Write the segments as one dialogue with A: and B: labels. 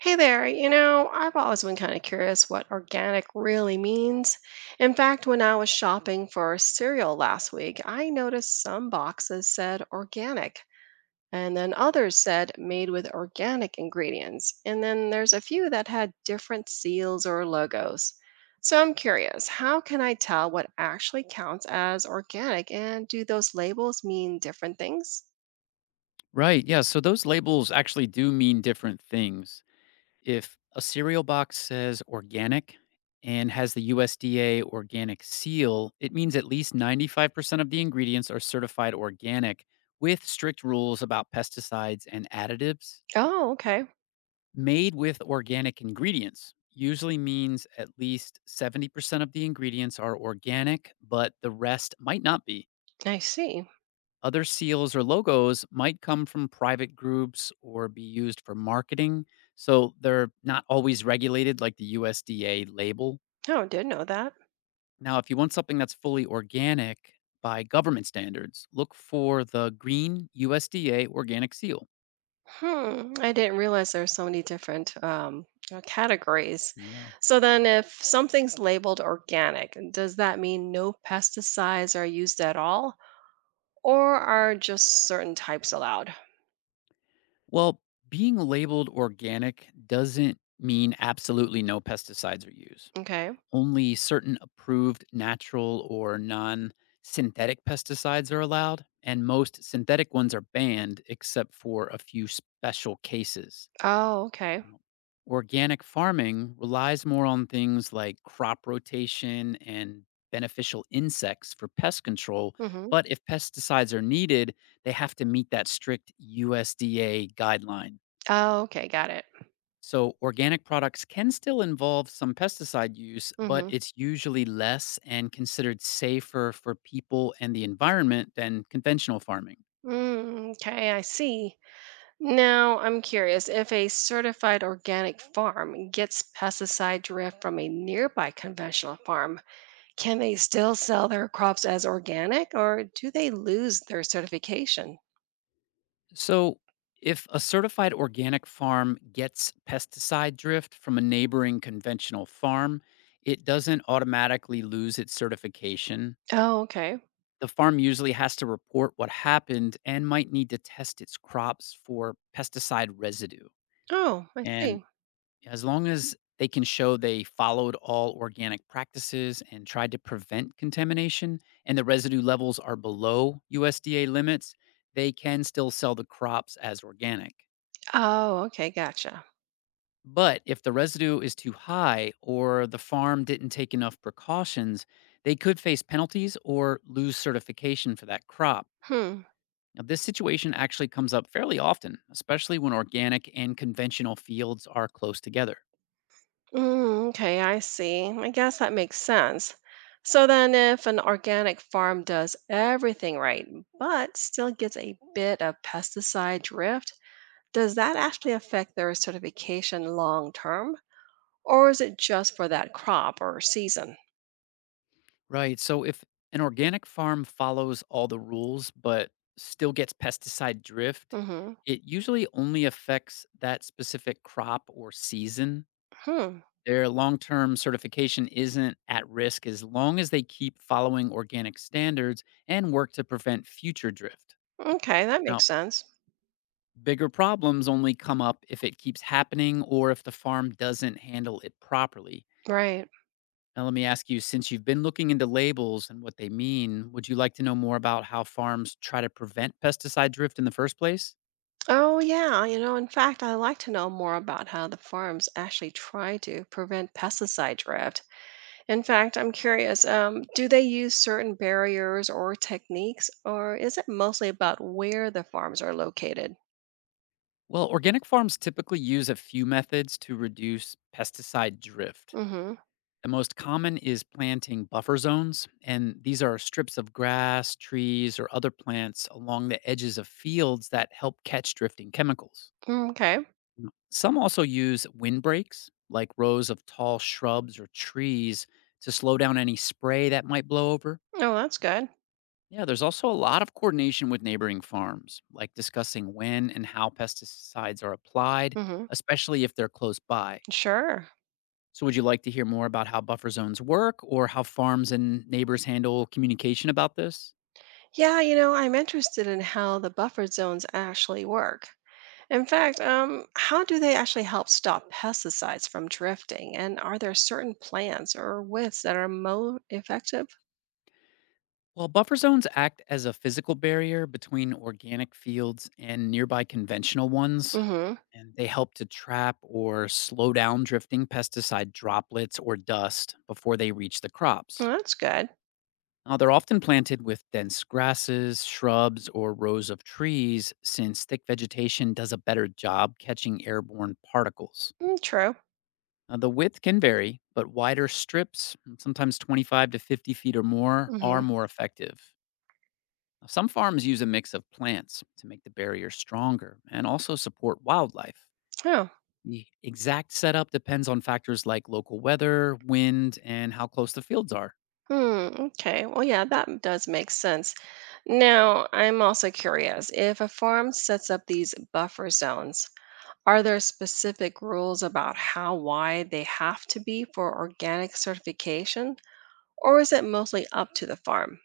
A: Hey there, I've always been kind of curious what organic really means. In fact, when I was shopping for cereal last week, I noticed some boxes said organic, and then others said made with organic ingredients. And then there's a few that had different seals or logos. So I'm curious, how can I tell what actually counts as organic, and do those labels mean different things?
B: Right. Yeah. So those labels actually do mean different things. If a cereal box says organic and has the USDA organic seal, it means at least 95% of the ingredients are certified organic with strict rules about pesticides and additives.
A: Oh, okay.
B: Made with organic ingredients usually means at least 70% of the ingredients are organic, but the rest might not be.
A: I see.
B: Other seals or logos might come from private groups or be used for marketing, so they're not always regulated like the USDA label.
A: Oh, didn't know that.
B: Now, if you want something that's fully organic by government standards, look for the green USDA organic seal.
A: Hmm, I didn't realize there are so many different categories.
B: Yeah.
A: So then, if something's labeled organic, does that mean no pesticides are used at all, or are just certain types allowed?
B: Well, being labeled organic doesn't mean absolutely no pesticides are used.
A: Okay.
B: Only certain approved natural or non synthetic pesticides are allowed, and most synthetic ones are banned except for a few special cases.
A: Oh, okay.
B: Now, organic farming relies more on things like crop rotation and beneficial insects for pest control.
A: Mm-hmm.
B: But if pesticides are needed, they have to meet that strict USDA guideline.
A: Oh, okay. Got it.
B: So, organic products can still involve some pesticide use, but
A: Mm-hmm.
B: it's usually less and considered safer for people and the environment than conventional farming.
A: Mm, okay, I see. Now, I'm curious if a certified organic farm gets pesticide drift from a nearby conventional farm. Can they still sell their crops as organic or do they lose their certification?
B: So, if a certified organic farm gets pesticide drift from a neighboring conventional farm, it doesn't automatically lose its certification.
A: Oh, okay.
B: The farm usually has to report what happened and might need to test its crops for pesticide residue.
A: Oh, I
B: And
A: see.
B: as long as they can show they followed all organic practices and tried to prevent contamination, and the residue levels are below USDA limits, they can still sell the crops as organic.
A: Oh, okay. Gotcha.
B: But if the residue is too high or the farm didn't take enough precautions, they could face penalties or lose certification for that crop.
A: Hmm.
B: Now, this situation actually comes up fairly often, especially when organic and conventional fields are close together.
A: Mm, okay, I see. I guess that makes sense. So then, if an organic farm does everything right, but still gets a bit of pesticide drift, does that actually affect their certification long term? Or is it just for that crop or season?
B: Right. So if an organic farm follows all the rules but still gets pesticide drift,
A: Mm-hmm.
B: it usually only affects that specific crop or season.
A: Hmm.
B: Their long term certification isn't at risk as long as they keep following organic standards and work to prevent future drift.
A: Okay, that makes
B: Now,
A: sense.
B: bigger problems only come up if it keeps happening or if the farm doesn't handle it properly.
A: Right.
B: Now, let me ask you, since you've been looking into labels and what they mean, would you like to know more about how farms try to prevent pesticide drift in the first place?
A: Oh, yeah. In fact, I'd like to know more about how the farms actually try to prevent pesticide drift. In fact, I'm curious, do they use certain barriers or techniques, or is it mostly about where the farms are located?
B: Well, organic farms typically use a few methods to reduce pesticide drift.
A: Mm-hmm.
B: The most common is planting buffer zones, and these are strips of grass, trees, or other plants along the edges of fields that help catch drifting chemicals.
A: Mm, okay.
B: Mm. Some also use windbreaks, like rows of tall shrubs or trees, to slow down any spray that might blow over.
A: Oh, that's good.
B: Yeah, there's also a lot of coordination with neighboring farms, like discussing when and how pesticides are applied,
A: Mm-hmm.
B: especially if they're close by.
A: Sure.
B: So, would you like to hear more about how buffer zones work or how farms and neighbors handle communication about this?
A: Yeah, I'm interested in how the buffer zones actually work. In fact, how do they actually help stop pesticides from drifting? And are there certain plants or widths that are more effective?
B: Well, buffer zones act as a physical barrier between organic fields and nearby conventional ones,
A: Mm-hmm.
B: and they help to trap or slow down drifting pesticide droplets or dust before they reach the
A: Well,
B: crops.
A: that's good.
B: Now, they're often planted with dense grasses, shrubs, or rows of trees, since thick vegetation does a better job catching airborne particles.
A: Mm, true.
B: Now, the width can vary, but wider strips, sometimes 25 to 50 feet or more, are
A: Mm-hmm.
B: more effective. Now, some farms use a mix of plants to make the barrier stronger and also support wildlife.
A: Oh.
B: The exact setup depends on factors like local weather, wind, and how close the fields are,
A: Hmm. Okay. Well, yeah, that does make sense. Now, I'm also curious if a farm sets up these buffer zones, are there specific rules about how wide they have to be for organic certification, or is it mostly up to the farm?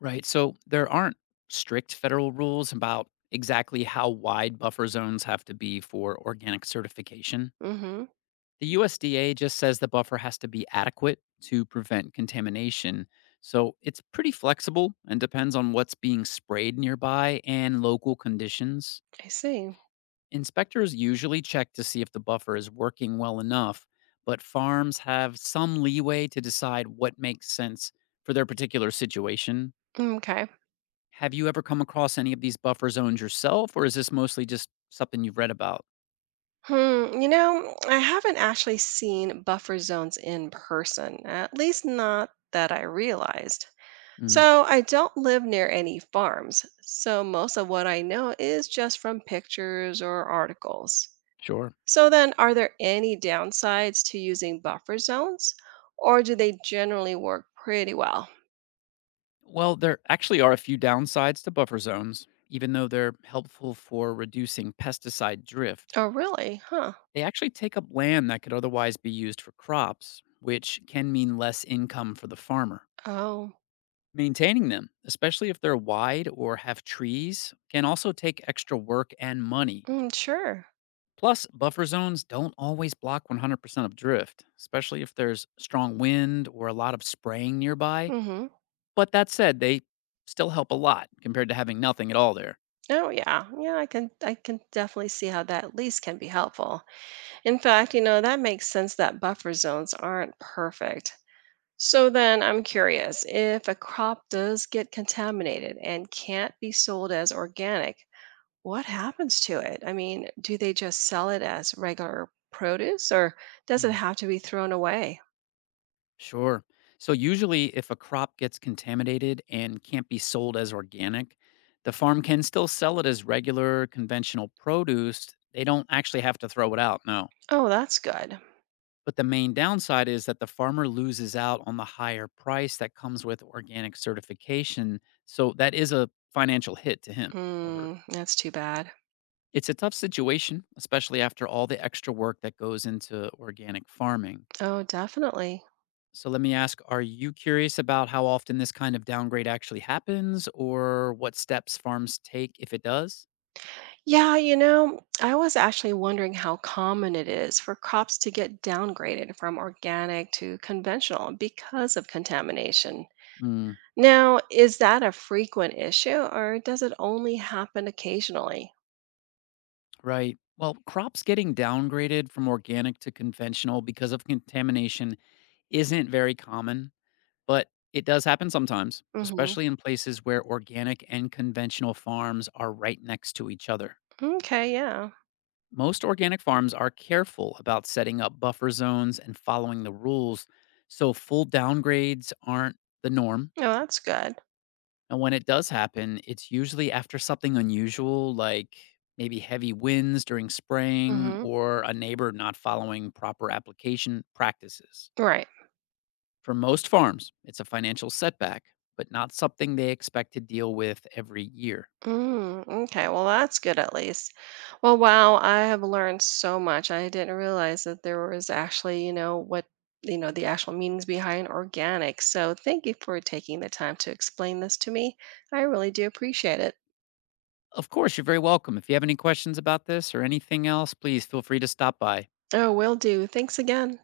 B: right? So there aren't strict federal rules about exactly how wide buffer zones have to be for organic certification.
A: Mm-hmm.
B: The USDA just says the buffer has to be adequate to prevent contamination. So it's pretty flexible and depends on what's being sprayed nearby and local conditions.
A: I see.
B: Inspectors usually check to see if the buffer is working well enough, but farms have some leeway to decide what makes sense for their particular situation.
A: Mm, okay.
B: Have you ever come across any of these buffer zones yourself, or is this mostly just something you've read about?
A: Hmm. I haven't actually seen buffer zones in person, at least not that I realized.
B: Mm,
A: So I don't live near any farms. So most of what I know is just from pictures or articles.
B: sure.
A: So then, are there any downsides to using buffer zones, or do they generally work pretty well?
B: Well, there actually are a few downsides to buffer zones. Even though they're helpful for reducing pesticide drift,
A: Oh, really? Huh.
B: they actually take up land that could otherwise be used for crops, which can mean less income for the farmer.
A: Oh,
B: Maintaining them, especially if they're wide or have trees, can also take extra work and money.
A: mm, sure.
B: Plus, buffer zones don't always block 100% of drift, especially if there's strong wind or a lot of spraying nearby.
A: Mm-hmm.
B: But that said, they still help a lot compared to having nothing at all there.
A: Oh, yeah. Yeah, I can definitely see how that at least can be helpful. In fact, that makes sense that buffer zones aren't perfect. So then I'm curious if a crop does get contaminated and can't be sold as organic, what happens to it? I mean, do they just sell it as regular produce or does it
B: Mm,
A: have to be thrown away?
B: sure. So, usually, if a crop gets contaminated and can't be sold as organic, the farm can still sell it as regular conventional produce. They don't actually have to throw it out, no.
A: Oh, that's good.
B: But the main downside is that the farmer loses out on the higher price that comes with organic certification. So that is a financial hit to him or her.
A: Mm, that's too bad.
B: It's a tough situation, especially after all the extra work that goes into organic farming.
A: Oh, definitely.
B: So let me ask, are you curious about how often this kind of downgrade actually happens or what steps farms take if it does?
A: Yeah, I was actually wondering how common it is for crops to get downgraded from organic to conventional because of contamination.
B: Mm,
A: Now, is that a frequent issue or does it only happen occasionally?
B: right. Well, crops getting downgraded from organic to conventional because of contamination isn't very common. But it does happen sometimes,
A: Hmm.
B: especially in places where organic and conventional farms are right next to each other.
A: Okay, yeah.
B: Most organic farms are careful about setting up buffer zones and following the rules, so full downgrades aren't the norm.
A: Oh, that's good.
B: And when it does happen, it's usually after something unusual, like maybe heavy winds during spraying
A: Hmm.
B: or a neighbor not following proper application practices.
A: Right.
B: For most farms, it's a financial setback, but not something they expect to deal with every year.
A: Mm, okay, well, that's good at least. Well, wow, I have learned so much. I didn't realize that there was actually, what, the actual meanings behind organic. So thank you for taking the time to explain this to me. I really do appreciate it.
B: Of course, you're very welcome. If you have any questions about this or anything else, please feel free to stop by.
A: Oh, will do. Thanks again.